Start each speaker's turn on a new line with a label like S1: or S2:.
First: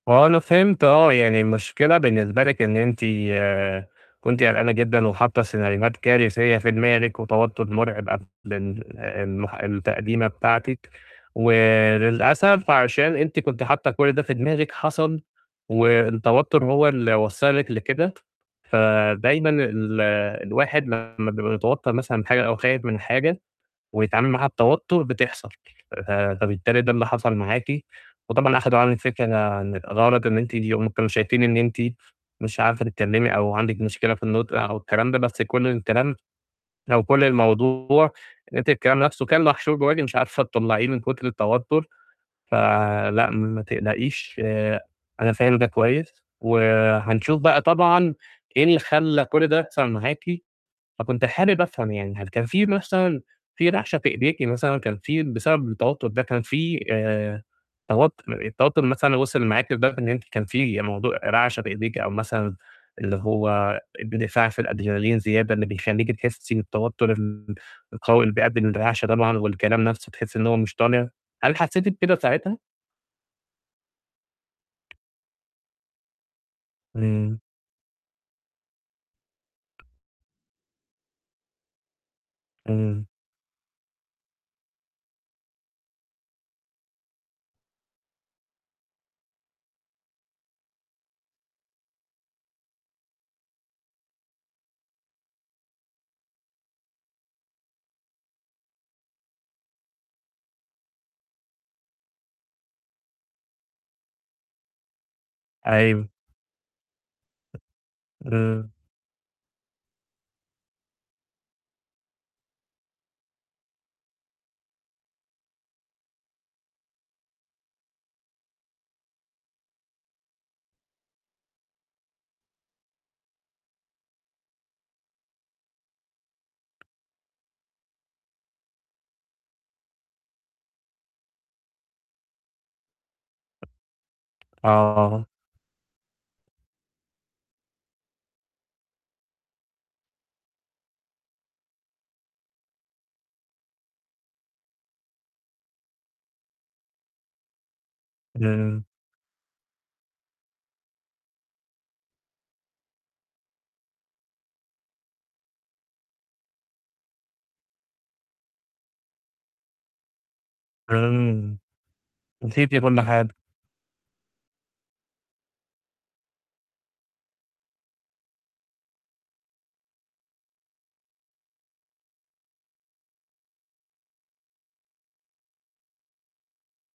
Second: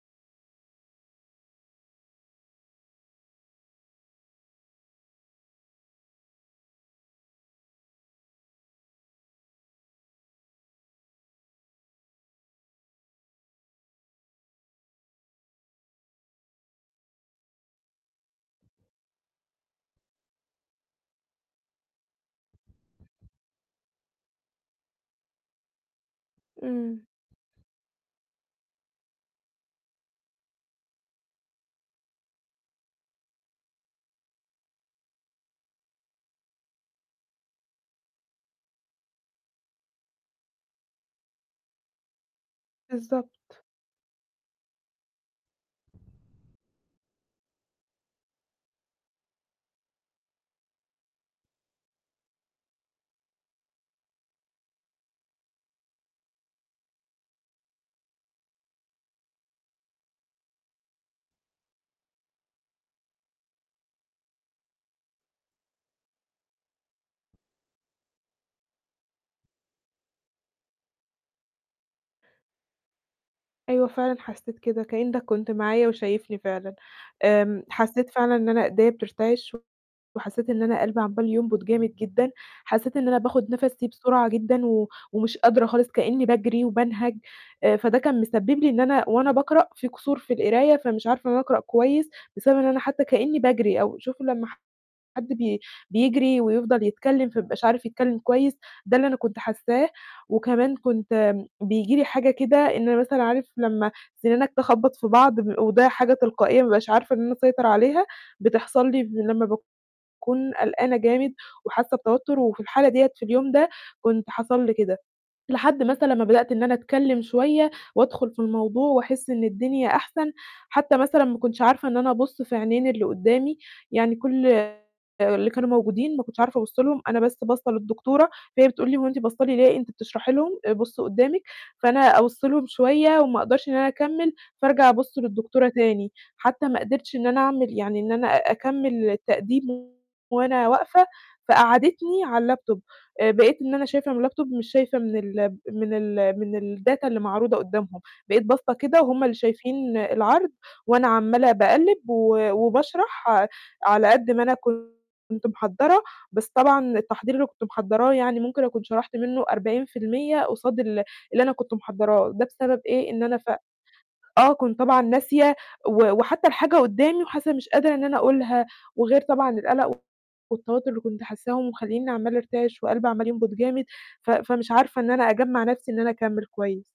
S1: هو أنا فهمت آه، يعني المشكلة بالنسبة لِك إن أنتِ آآ كنت قلقانة جدًا وحاطّة سيناريوهات كارثية في دماغِك، وتوتر مرعب قبل ال المح التقديمة بتاعتِك، وللأسف عشان أنتِ كنتِ حاطّة كُلّ ده في دماغِك حصل، والتوتر هو اللي وصّلك لكده فدايمًا ال الواحد لمّا بيتوتر مثلًا حاجة أو خايف من حاجة، ويتعامل معاها بتوتر بتحصل، ف فبالتالي ده
S2: إمم.
S1: اللي حصل معاكِ وطبعا أخدوا عنِّك فكرة غلط إن أنتِ هم كانوا شايفين إن أنتِ مش عارفة تتكلّمي أو عندِك مشكلة في النُطق أو الكلام ده، بس كُلّ الكلام أو كُلّ الموضوع إن أنتِ الكلام نفسه كان محشور جواكِ مش عارفة تطلّعيه من كُتر التوتر، ف لأ ما
S2: بالضبط.
S1: تقلقيش، أنا فاهم ده كويس، وحنشوف بقى طبعًا إيه اللي خلّى كُلّ ده يحصل معاكِ، فكنت حابب أفهم يعني هل كان في مثلًا في رعشة في إيديكِ مثلًا كان في بسبب التوتر ده، كان في آآ، توت التوتر مثلًا وصل معاكِ لدرجة إن أنتِ كان في موضوع رعشة في إيديكِ أو مثلًا اللي هو اندفاع في الأدرينالين زيادة اللي بيخليكِ تحسي بالتوتر ال القوي اللي بيؤدي للرعشة طبعًا والكلام نفسُه تحسي إن هو مش طالع؟ هل حسيتِ بكده ساعتها؟
S2: أيوه فعلًا، حسيت كده كأنك كنت معايا وشايفني فعلًا،
S1: إمم.
S2: امم حسيت فعلًا إن أنا إيديا بترتِعِش وحسيت إن أنا قلبي عمال ينبُض جامد جدًا، حسيت
S1: إمم.
S2: إن أنا باخد نَفَسي بسرعة جدًا، و ومش قادرة خالص كأني باجري وبانهج، أ فده كان مسبّب لي إن أنا وأنا باقرأ في قصور في القراية فمش عارفة إن أنا أقرأ كويس، بسبب إن أنا حتى كأني باجري، أو شوف لمّا حد بي بيجري ويفضل يتكلِّم فمايبقاش عارف يتكلّم كويس، ده اللي أنا كنت حاساه، وكمان كنت بييجي لي حاجة كده إن أنا مثلًا عارف لمّا سِنانك تخبَّط في بعض، ب وده
S1: أيوه.
S2: حاجة تلقائية ما بابقاش عارفة إن أنا أسيطر عليها،
S1: إمم.
S2: بتحصل لي لمّا باكون قلقانة جامد، وحاسة بتوتر وفي الحالة ديَّة في اليوم ده، كنت حصل لي كده، لحد مثلًا ما بدأت إن أنا أتكلم شوية وأدخل في الموضوع، وأحس إن الدنيا أحسن حتى مثلًا ما كُنتش عارفة إن أنا أبُصّ في عينين اللي قُدّامي، يعني كُلّ اللي كانوا موجودين ما كنتش عارفة أبُصّ لهم، أنا بس باصّة للدكتورة، فهي بتقول لي هو أنت باصة لي ليه؟ أنتِ بتشرحي لهم بُصّي قُدّامِك فأنا أبُصّ لهم شوية وما أقدرش إن أنا أكمِّل، فأرجع أبُصّ
S1: آه.
S2: للدكتورة تاني، حتى ما قدرتش إن أنا أعمل يعني إن أنا أكمّل التقديم وأنا واقفة، فقعدِّتني على اللابتوب، آآ بقيت إن أنا شايفة من اللابتوب مش شايفة من ال من ال من الdata اللي معروضة قُدّامهم، بقيت باصّة
S1: إمم.
S2: كده وهم اللي شايفين العَرْض، وأنا عمالة باقلِّب و وباشرح على قد ما أنا كنت محضّرة، بس طبعًا التحضير اللي كنت محضّراه يعني ممكن أكون شرحت منه 40% قصاد اللي اللي أنا
S1: إمم.
S2: كنت محضّراه، ده
S1: نسيتِ
S2: بسبب
S1: كُلّ
S2: إيه إن
S1: حاجة.
S2: أنا ف آه كنت طبعًا ناسية و وحتى الحاجة قُدّامي وحاسة إن مش قادرة إن أنا أقولها وغير طبعًا القَلَق والتوتر اللي كنت حاساهم، ومخلييني عمالة أرتعش وقلبي عمال ينبُض جامد ف فمش عارفة إن أنا أجمّع نفسي إن أنا أكمِّل كويس.